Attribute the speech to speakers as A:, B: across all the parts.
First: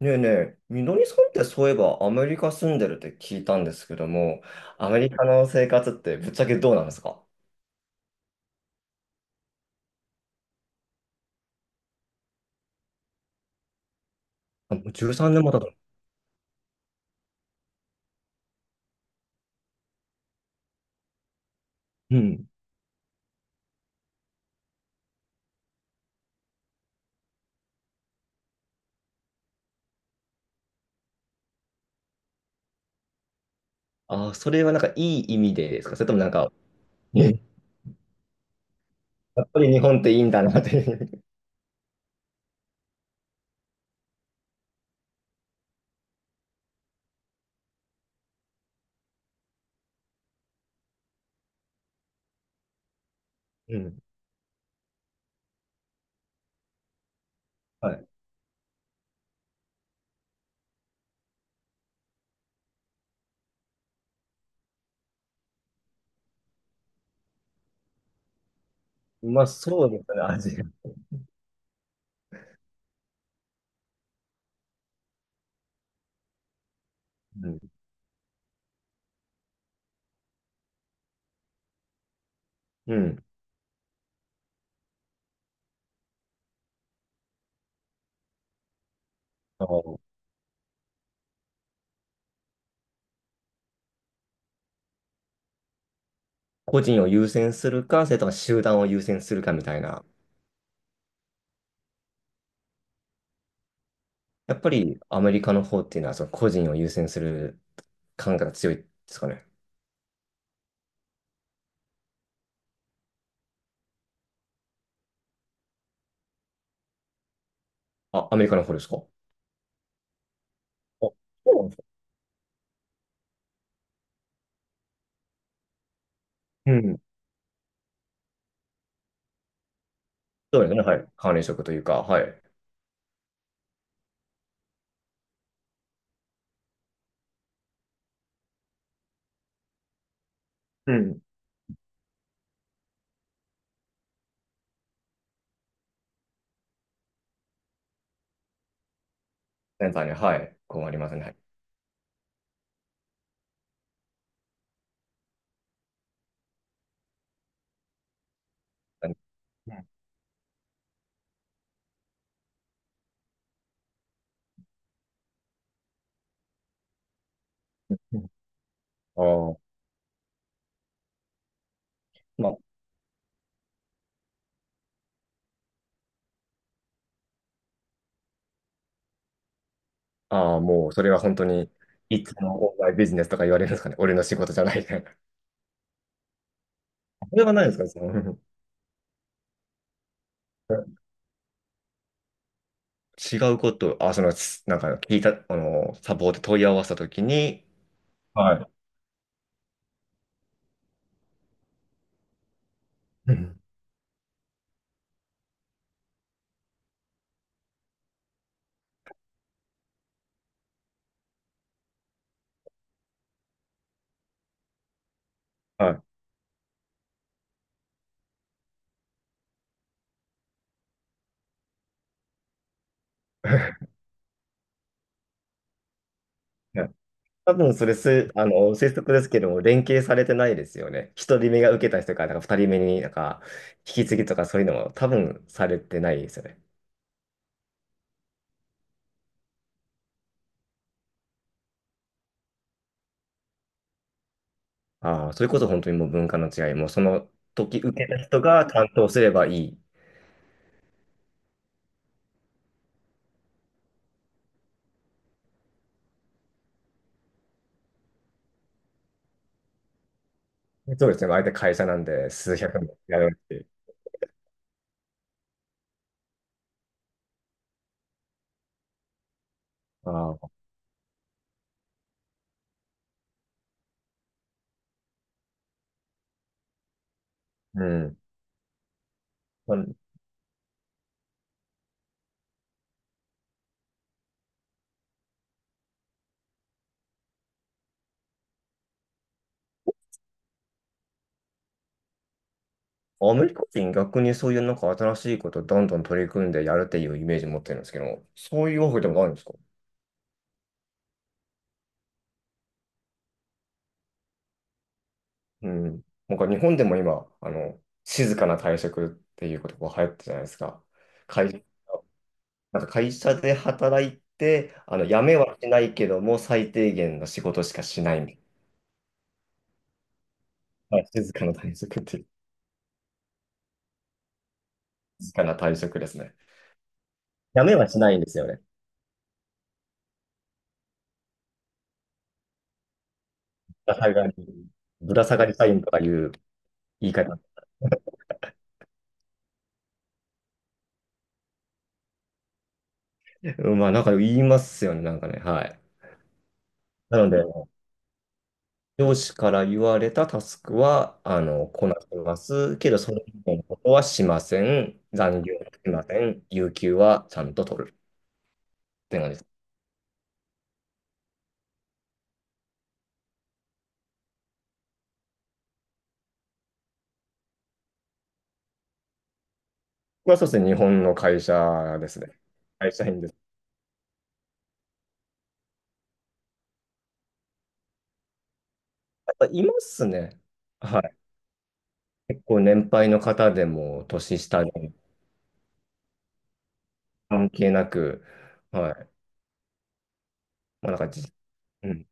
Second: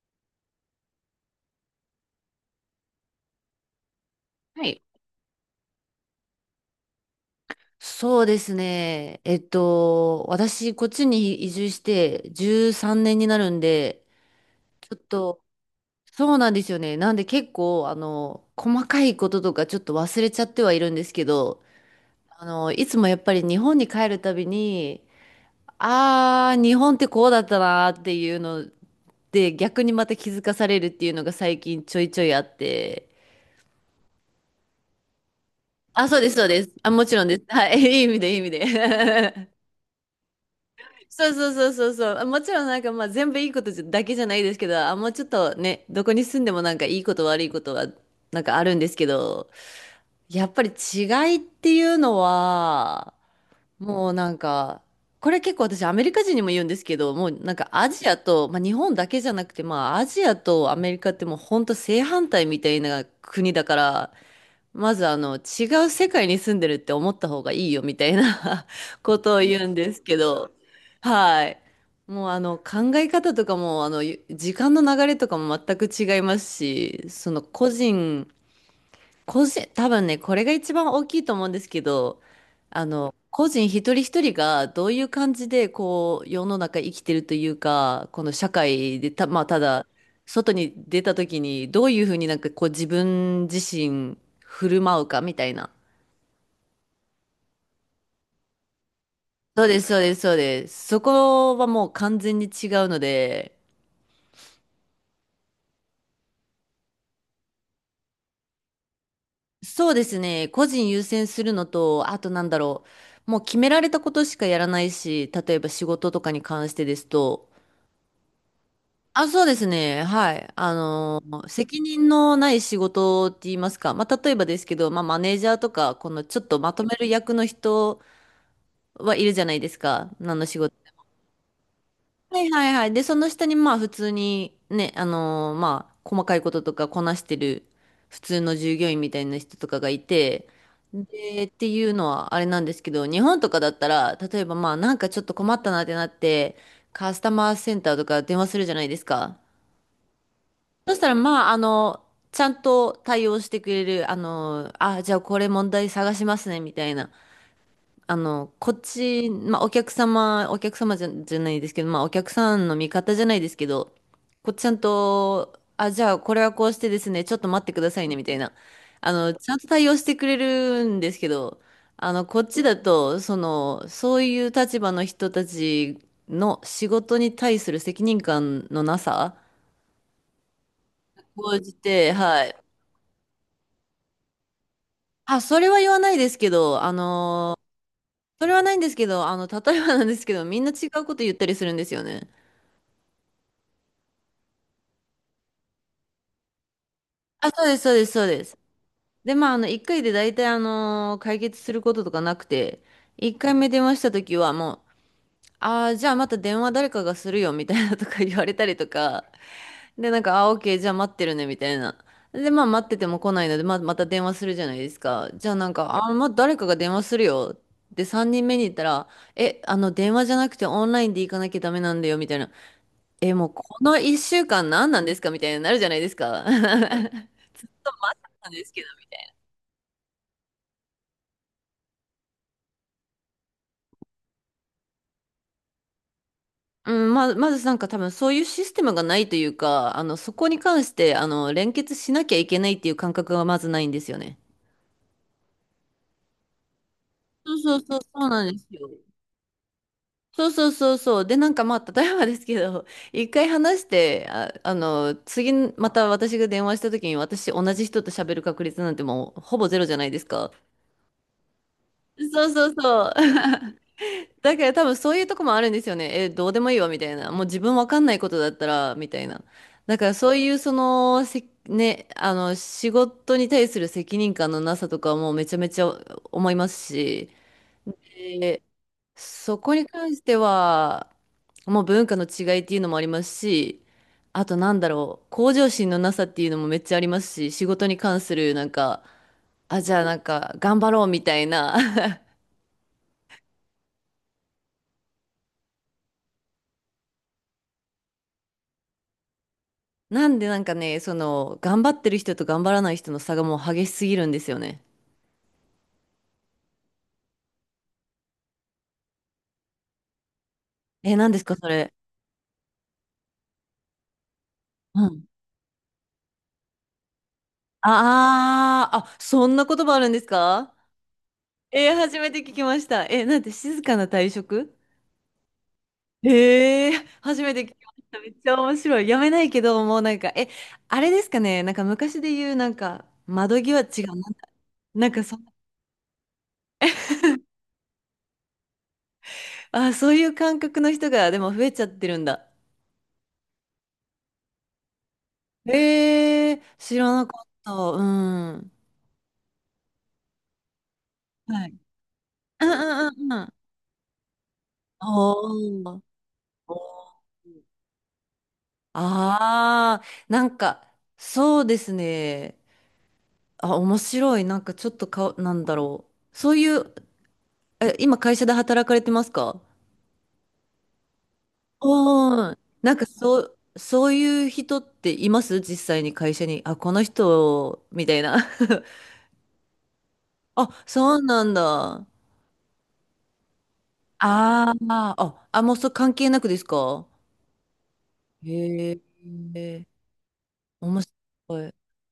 A: ねえねえ、みのりさんってそういえばアメリカ住んでるって聞いたんですけども、
B: はい。
A: アメリカの生活ってぶっちゃけどうなんですか？
B: そうですね。私、こっちに移住して13年になるんで、
A: あ、も
B: ち
A: う
B: ょっ
A: 13
B: と、
A: 年も経ったの？
B: そうなんですよね。なんで結構、細かいこととかちょっと忘れちゃってはいるんですけど、
A: うん。
B: いつもやっぱり日本に帰るたびに、日本ってこうだったなーっていうので、逆にまた気づかされるっていうのが最近ちょいちょいあって、
A: あ、それはなんかいい意味でですか、それ
B: あ、
A: と
B: そ
A: も
B: う
A: な
B: で
A: ん
B: す、そう
A: か、
B: です。あ、もちろんで
A: え、
B: す。はい、いい意味で、いい意味
A: や
B: で。
A: っぱ り日本っていいんだなっていう。
B: そうそうそうそうそう。もちろんなんかまあ全部いいことじゃだけじゃないですけど、あ、もうちょっとね、どこに住んでもなんかいいこと悪いことはなんかあるんですけど、やっぱり違いっていうのは、
A: うん。
B: もうなんか、これ結構私アメリカ人にも言うんですけど、もうなんか ア
A: はい。
B: ジアと、まあ日本だけじゃなくて、まあアジアとアメリカってもう本当正反対みたいな国だから、まず違う世界に住んでるって思った方がいいよみたいな ことを
A: まあ
B: 言うん
A: そう
B: で
A: で
B: す
A: す
B: け
A: ね、ア
B: ど、
A: ジア。
B: はい。もう考え方とかもあのゆ時間の流れとかも全く違いますし、その
A: うん。
B: 個人、多分ね、これが一番大きいと思うんですけど、
A: うん。
B: 個人一人一人がどういう感じで、こう、世の中生きてるというか、この社会でた、まあ、た
A: あ
B: だ、
A: の
B: 外に出た時に、どういうふうになんかこう、自分自身振る舞うかみたいな。
A: 個人を優先するか、それとも集団を優先するか
B: そ
A: み
B: う
A: た
B: で
A: い
B: す、そう
A: な。
B: です、そうです。そこはもう完全に違うので、
A: やっぱりアメリカの方っていうのはその個人を優先する感覚が強いですかね？
B: そうですね、個人優先するのと、あとなんだろう、もう決められたことしかやらないし、例えば仕事とかに関してですと、
A: あ、アメリカの方ですか？あ、
B: あ、そうですね。はい。
A: そうなんです
B: 責
A: ね。
B: 任のない仕事って言いますか。まあ、例えばですけど、まあ、マネージャーとか、このちょっとま
A: う
B: とめ
A: ん。
B: る役の人はいるじゃないですか。何の仕
A: そうで
B: 事。
A: すね、はい。管理職というか、は
B: は
A: い。
B: いはいはい。で、その下に、まあ、普通にね、まあ、細かいこととかこなしてる普通の従業員みたいな人とかがいて、
A: うん。
B: で、っていうのはあれなんですけど、日本とかだったら、例えばまあ、なんかちょっと困ったなってなって、カスタマーセンターとか電話するじゃないですか。
A: センターに、はい。こうあ
B: そ
A: り
B: した
A: ま
B: ら、
A: すね。
B: まあ、ちゃんと対応してくれる、あ、じゃあこれ問題探しますね、みたいな。こっ
A: はい。
B: ち、まあ、お客様、お客様じゃ、じゃないですけど、まあ、お客さんの味方じゃないですけど、こっちゃんと、あ、じゃあこれはこうしてですね、ちょっと待ってくださいね、
A: う
B: み
A: ん。
B: たいな。ち
A: あ
B: ゃ
A: あ、
B: んと対応してくれるんですけど、こっ
A: ま
B: ちだと、その、そういう立場の人たちの仕事に対する責任感のなさ、
A: あ、ああ、もう、それは本当
B: 応
A: に、
B: じて、
A: いつ
B: はい
A: もオンラインビジネスとか言われるんですかね。俺の仕事じゃないみたいな。
B: あ、それは言わないですけど、
A: それはないですか、その、
B: それはないんですけど、例えばなんですけど、みんな違うこと言ったりするんですよね。
A: 違うこと、あ、その、す、聞いた、サポート問い合わせたとき
B: あ、そ
A: に、
B: うです、そうです、そうで
A: は
B: す。
A: い。
B: で、まあ、あの、1回で大体、解決することとかなくて、
A: う
B: 1回
A: ん、
B: 目電話した時はもう、ああ、じゃあまた電話誰かがするよ、みたいなとか言われたりとか、で、なんか、あ、オッケー、じゃあ待ってるね、みたいな。で、まあ待ってても来ないので、まあ、また電話するじゃないですか。じゃあなん
A: は
B: か、
A: い。
B: あ、まあ誰かが電話するよ。で、3人目に行ったら、え、電話じゃなくてオンラインで行かなきゃダメなんだよ、みたいな。え、もうこ の1週間何なんですかみたいになるじゃないですか。
A: 多
B: ずっ
A: 分そ
B: と
A: れす、
B: なんですけど。
A: 推測ですけども、連携されてないですよね。一人目が受けた人から、なんか二人目になんか、引き継ぎとかそういうのも多分されてないですよね。
B: うん、まずなんか多分そういうシステムがないというか、そこに関して、連結しなきゃいけないっていう感覚がまずないんですよね。
A: ああ、それこそ本当にもう文化の違い、もうその
B: そうそ
A: 時
B: う
A: 受
B: そう、そ
A: けた
B: う
A: 人
B: なんです
A: が
B: よ。
A: 担当すればいい。
B: そうそうそうそう。で、なんかまあ、例えばですけど、一回話して、あ、次、また私が電話した時に、私、同じ人と喋る確率なんてもう、ほぼゼロじゃないですか。
A: そうですね。相手会社なんで、
B: そう
A: 数
B: そう
A: 百も
B: そう。
A: やるっていう。
B: だから多分そういうとこもあるんですよね。え、どうでもいいわ、みたいな。もう自分わかんないことだったら、みたいな。だか
A: あ
B: らそうい
A: あ、
B: う、その、せ、ね、あの、仕事に対する責任感のなさとかもうめちゃめちゃ思いますし、
A: うん。
B: そこ
A: まあ、
B: に関しては、もう文化の違いっていうのもありますし、あとなんだろう、向上心のなさっていうのもめっちゃありますし、仕事に関するなんか、あ、じゃあなんか頑張ろうみたいな。
A: アメリカ人逆にそういうなんか新しいことをどんどん取り組んでやるっていうイメージ持ってるんですけど、そういうわけでもあるんですか？
B: なんでなんかね、その、頑張ってる人と頑張らない人の差がもう激しすぎるんですよね。
A: うん。なんか日本でも今、静かな退職っていう言葉流行ってるじゃないですか。
B: え、何です
A: 会
B: か、
A: 社、
B: それ。
A: なんか会社で働いて、
B: う
A: 辞
B: ん。
A: めはしないけども、最低限の仕事しかしないみたい
B: ああ、あ、そんな言葉あるんですか？
A: な。はい、静かな退
B: えー
A: 職って
B: 初
A: いう、
B: めて聞きました。え、なんて静かな退職？
A: 静かな退職ですね。
B: へえ、初めて
A: 辞
B: 聞き
A: めは
B: ま
A: し
B: し
A: ない
B: た。
A: んで
B: めっ
A: すよ
B: ちゃ
A: ね。
B: 面白い。やめないけど、もうなんか、え、あれですかね、なんか昔で言う、なんか、窓際
A: ぶら
B: 違う、
A: 下
B: なん
A: がり、
B: なん
A: ぶ
B: か
A: ら下
B: そ、
A: がり社員とかいう言い方。
B: あ、そういう感覚の人が、でも増えちゃってるんだ。
A: うん、まあ、なんか言いますよね、なんかね。はい。
B: へえ、知ら
A: な
B: な
A: の
B: か
A: で、
B: った。うん。
A: 上司から言われたタスクは、
B: はい。
A: こなしま
B: うんう
A: す。けど、
B: んう
A: それ
B: ん
A: 以
B: うん。
A: 外のことはしません。残業はし
B: おー。
A: ません。有給はちゃんと取るって感じです。
B: ああ、なんか、そうですね。あ、面白い。なんかちょっとか、なんだろう。そういう、え、今会社で働かれてますか？
A: まあ、そうですね。日本の会社ですね。
B: うん。
A: 会
B: なんか
A: 社員です。
B: そう、そういう人っています実際に会社に。あ、この人、みたいな。
A: やっぱいますね。
B: あ、
A: は
B: そ
A: い。
B: うなんだ。
A: 結構年配の方でも、年下で
B: あー
A: も
B: あ、あ、もうそれ関係なくですか？
A: 関係なく、は
B: へ
A: い。
B: え、
A: まあ、なん
B: 面
A: かじ、
B: 白い。
A: うん。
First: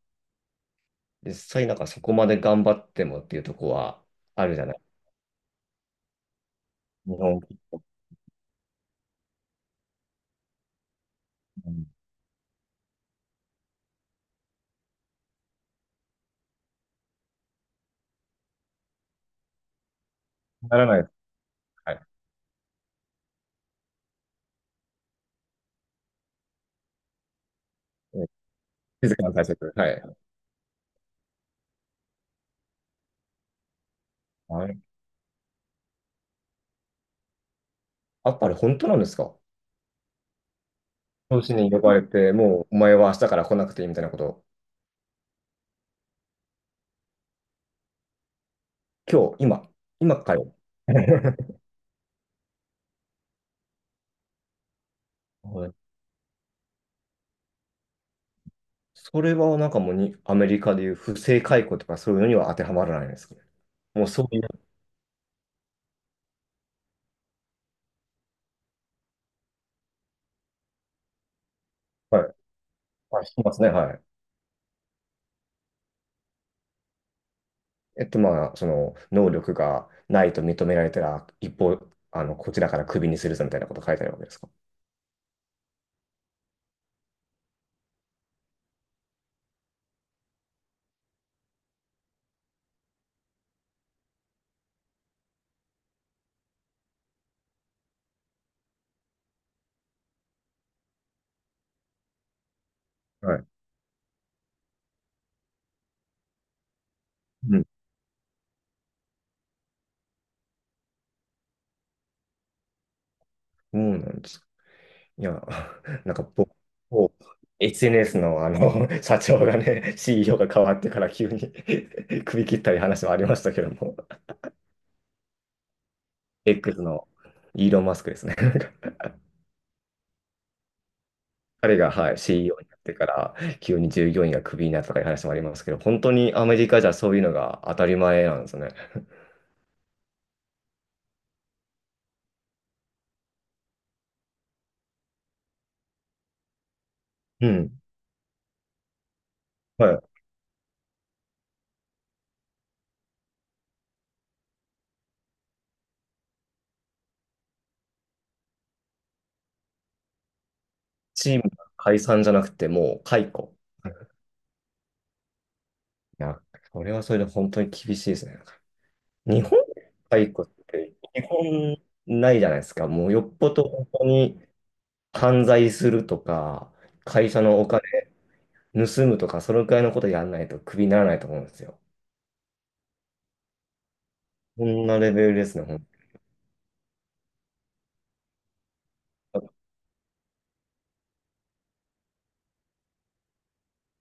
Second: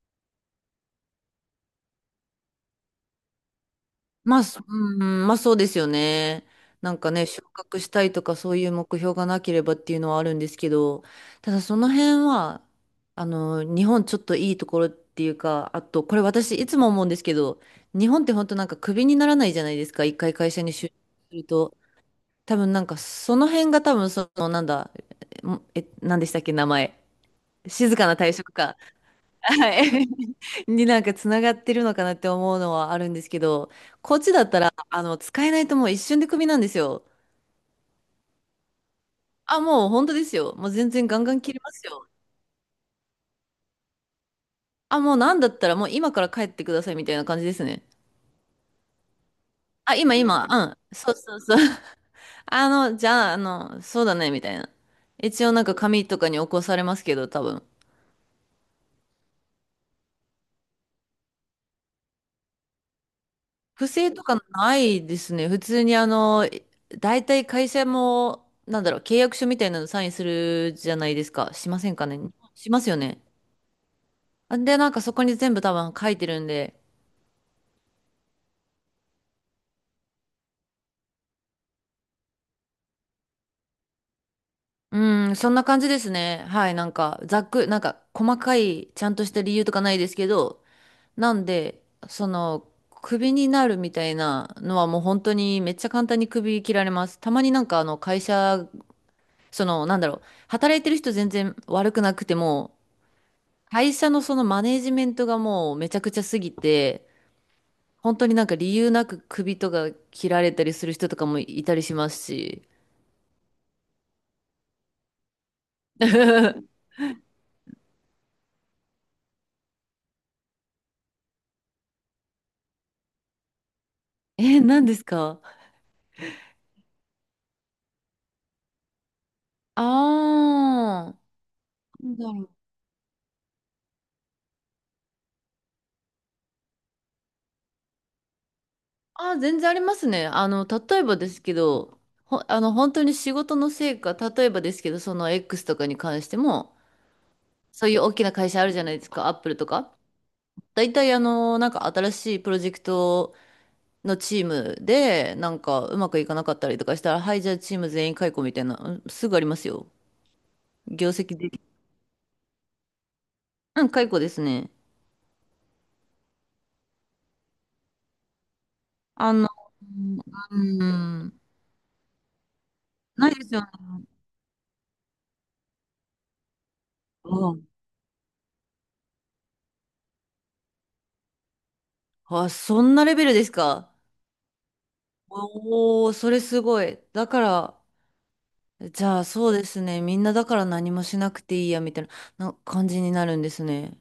A: 実際なんかそこまで頑張ってもっていうとこは
B: まあ、
A: あるじ
B: そ
A: ゃ
B: う
A: ない。
B: ん、まあそうですよね。なんか
A: 日
B: ね、
A: 本、
B: 昇格したいとかそういう目標がなければっていうのはあるんですけど、ただ
A: う
B: そ
A: ん、
B: の辺は、日本ちょっといいところっていうか、あと、これ私いつも思うんですけど、日本って本当なんかクビにならないじゃないですか、一回会社に
A: なら
B: 就職
A: ないです。
B: すると。
A: はい。
B: 多分なんかその辺が多分その、なんだ、え、えなんでしたっけ、名前。静かな
A: うん、
B: 退職か。
A: 静かな対策。
B: は
A: は
B: い。
A: い。
B: になんかつながってるのかなって思うのはあるんですけど、こっちだったら、使えないともう一瞬でクビなんですよ。
A: あ、あれ本当なんですか？
B: あ、もう本当ですよ。もう全然ガンガン
A: 上
B: 切
A: 司
B: りま
A: に呼
B: す
A: ばれ
B: よ。
A: て、もうお前は明日から来なくていいみたいなことを。
B: あ、もうなんだったらもう今から帰ってくださいみたいな感じですね。
A: 今日、今、
B: あ、今
A: 今か
B: 今、
A: よ。
B: うん。そうそうそう。じゃあ、そうだね、みたいな。一応なん
A: はい。
B: か紙とかに起こされますけど、多分。
A: それはなんかもうにアメリカでいう不正解雇とかそういうのには当てはまらないんですかね。
B: 不
A: もう
B: 正と
A: そ
B: か
A: ういう、
B: ないですね。普通に大体会社も、なんだろう、契約書みたいなのサインするじゃないですか。しませんかね。
A: はい。
B: しますよ
A: あ、
B: ね。
A: いしますね、はい。
B: あで、なんかそこに全部多分書いてるんで。
A: えっと、まあ、その、能力がないと認められたら、一方、こちらからクビにするぞみたいなこと書いてあるわけですか？
B: うん、そんな感じですね。はい、なんか、ざっく、なんか、細かい、ちゃんとした理由とかないですけど、なんで、その、クビになるみたいなのはもう本当にめっちゃ簡単にクビ切られます。たまになんかあの会社、その、なんだろう、働いてる人全然悪くなくても、
A: はい。
B: 会社のそのマネージメントがもうめちゃくちゃすぎて、
A: うん。
B: 本当になんか理由なく首とか切られたりする人とかもいたりしますし。
A: そうなんです。いや、なんかぼ、ぼ SNS のあの、社長がね、CEO が変わってから急に 首切ったり話もありましたけども、
B: え、何ですか？
A: X のイーロン・マスクですね。
B: ああ
A: 彼が、
B: ー、な
A: は
B: ん
A: い、
B: だろう。
A: CEO になってから急に従業員がクビになったとかいう話もありますけど、本当にアメリカじゃそういうのが当たり前なんですね。
B: あー、全然ありますね。例えばですけど、ほ、あの、本当に仕事の成果、例えばですけど、その X とかに関しても、
A: うん。
B: そういう大きな会社あるじゃないですか、アップルと
A: は
B: か。
A: い。
B: 大体あの、なんか新しいプロジェクトのチームで、なんかうまくいかなかったりとかしたら、はい、じゃあチーム全員解雇みたいな、うんすぐありますよ。業
A: チ
B: 績
A: ー
B: で
A: ムが
B: き、
A: 解散じゃなくてもう解雇。
B: うん、解雇ですね。
A: いや、それはそれで本当に厳しいですね。
B: あ
A: 日
B: の、
A: 本解雇っ
B: う
A: て基
B: ん、
A: 本ないじゃないですか。もうよっ
B: ないで
A: ぽ
B: すよ
A: ど
B: ね。
A: 本当に犯罪するとか、会社
B: う
A: のお
B: ん。
A: 金盗むとか、そのくらいのことやんないとクビにならないと思うんですよ。
B: あ、そんなレベルですか。
A: こんなレベルですね、ほん
B: おー、それすごい。だから、じゃあそうで
A: と。
B: すね。みんなだから何もしなくていいや、みたいな、な感じになるんですね。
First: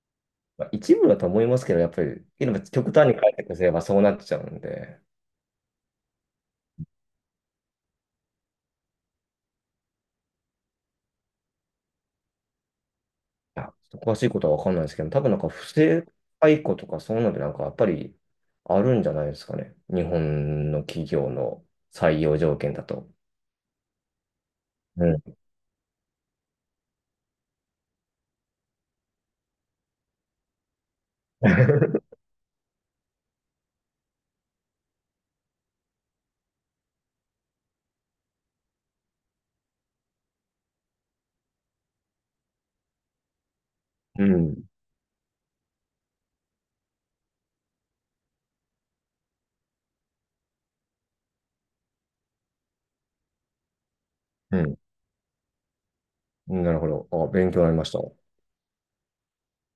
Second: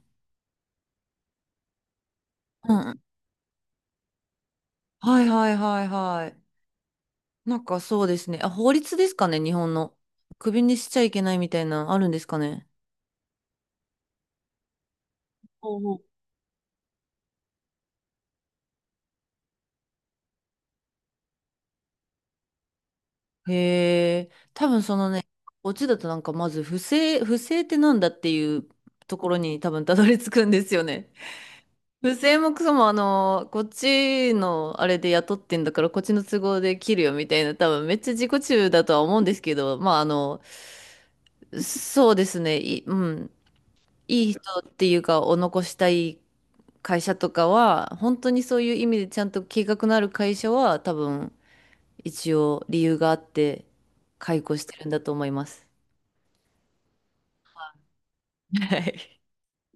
A: まあ一部だと思いますけど、やっぱり、やっぱ
B: う
A: 極
B: ん。
A: 端に解雇すればそうなっちゃうんで、
B: はいはいはいはい。なんかそうですね。あ、法律ですかね、日本の。クビにしちゃいけないみたいなのあるんですかね。
A: いやちょっと詳しいことはわかんないですけど、多分なんか不
B: おうお
A: 正解雇とかそういうのでなんかやっぱりあるんじゃないですかね。日本の企業の採用条件だと。
B: へえ、多分そ
A: う
B: のね、
A: ん。
B: オチだとなんかまず不正、不正ってなんだっていうところに多分たどり着くんですよね。不正もクソもこっちのあれで雇ってんだからこっちの都合で切るよみたいな、多分めっちゃ自己中だとは思うんですけど、そうですね、い、うん、
A: う
B: いい人
A: ん。
B: っていうかを残したい会社とかは、本当にそういう意味でちゃんと計画のある会社は、多分、一応理由があって、解雇
A: う
B: して
A: ん、
B: るんだと思います。
A: なるほど。あ、勉強になりました。
B: はい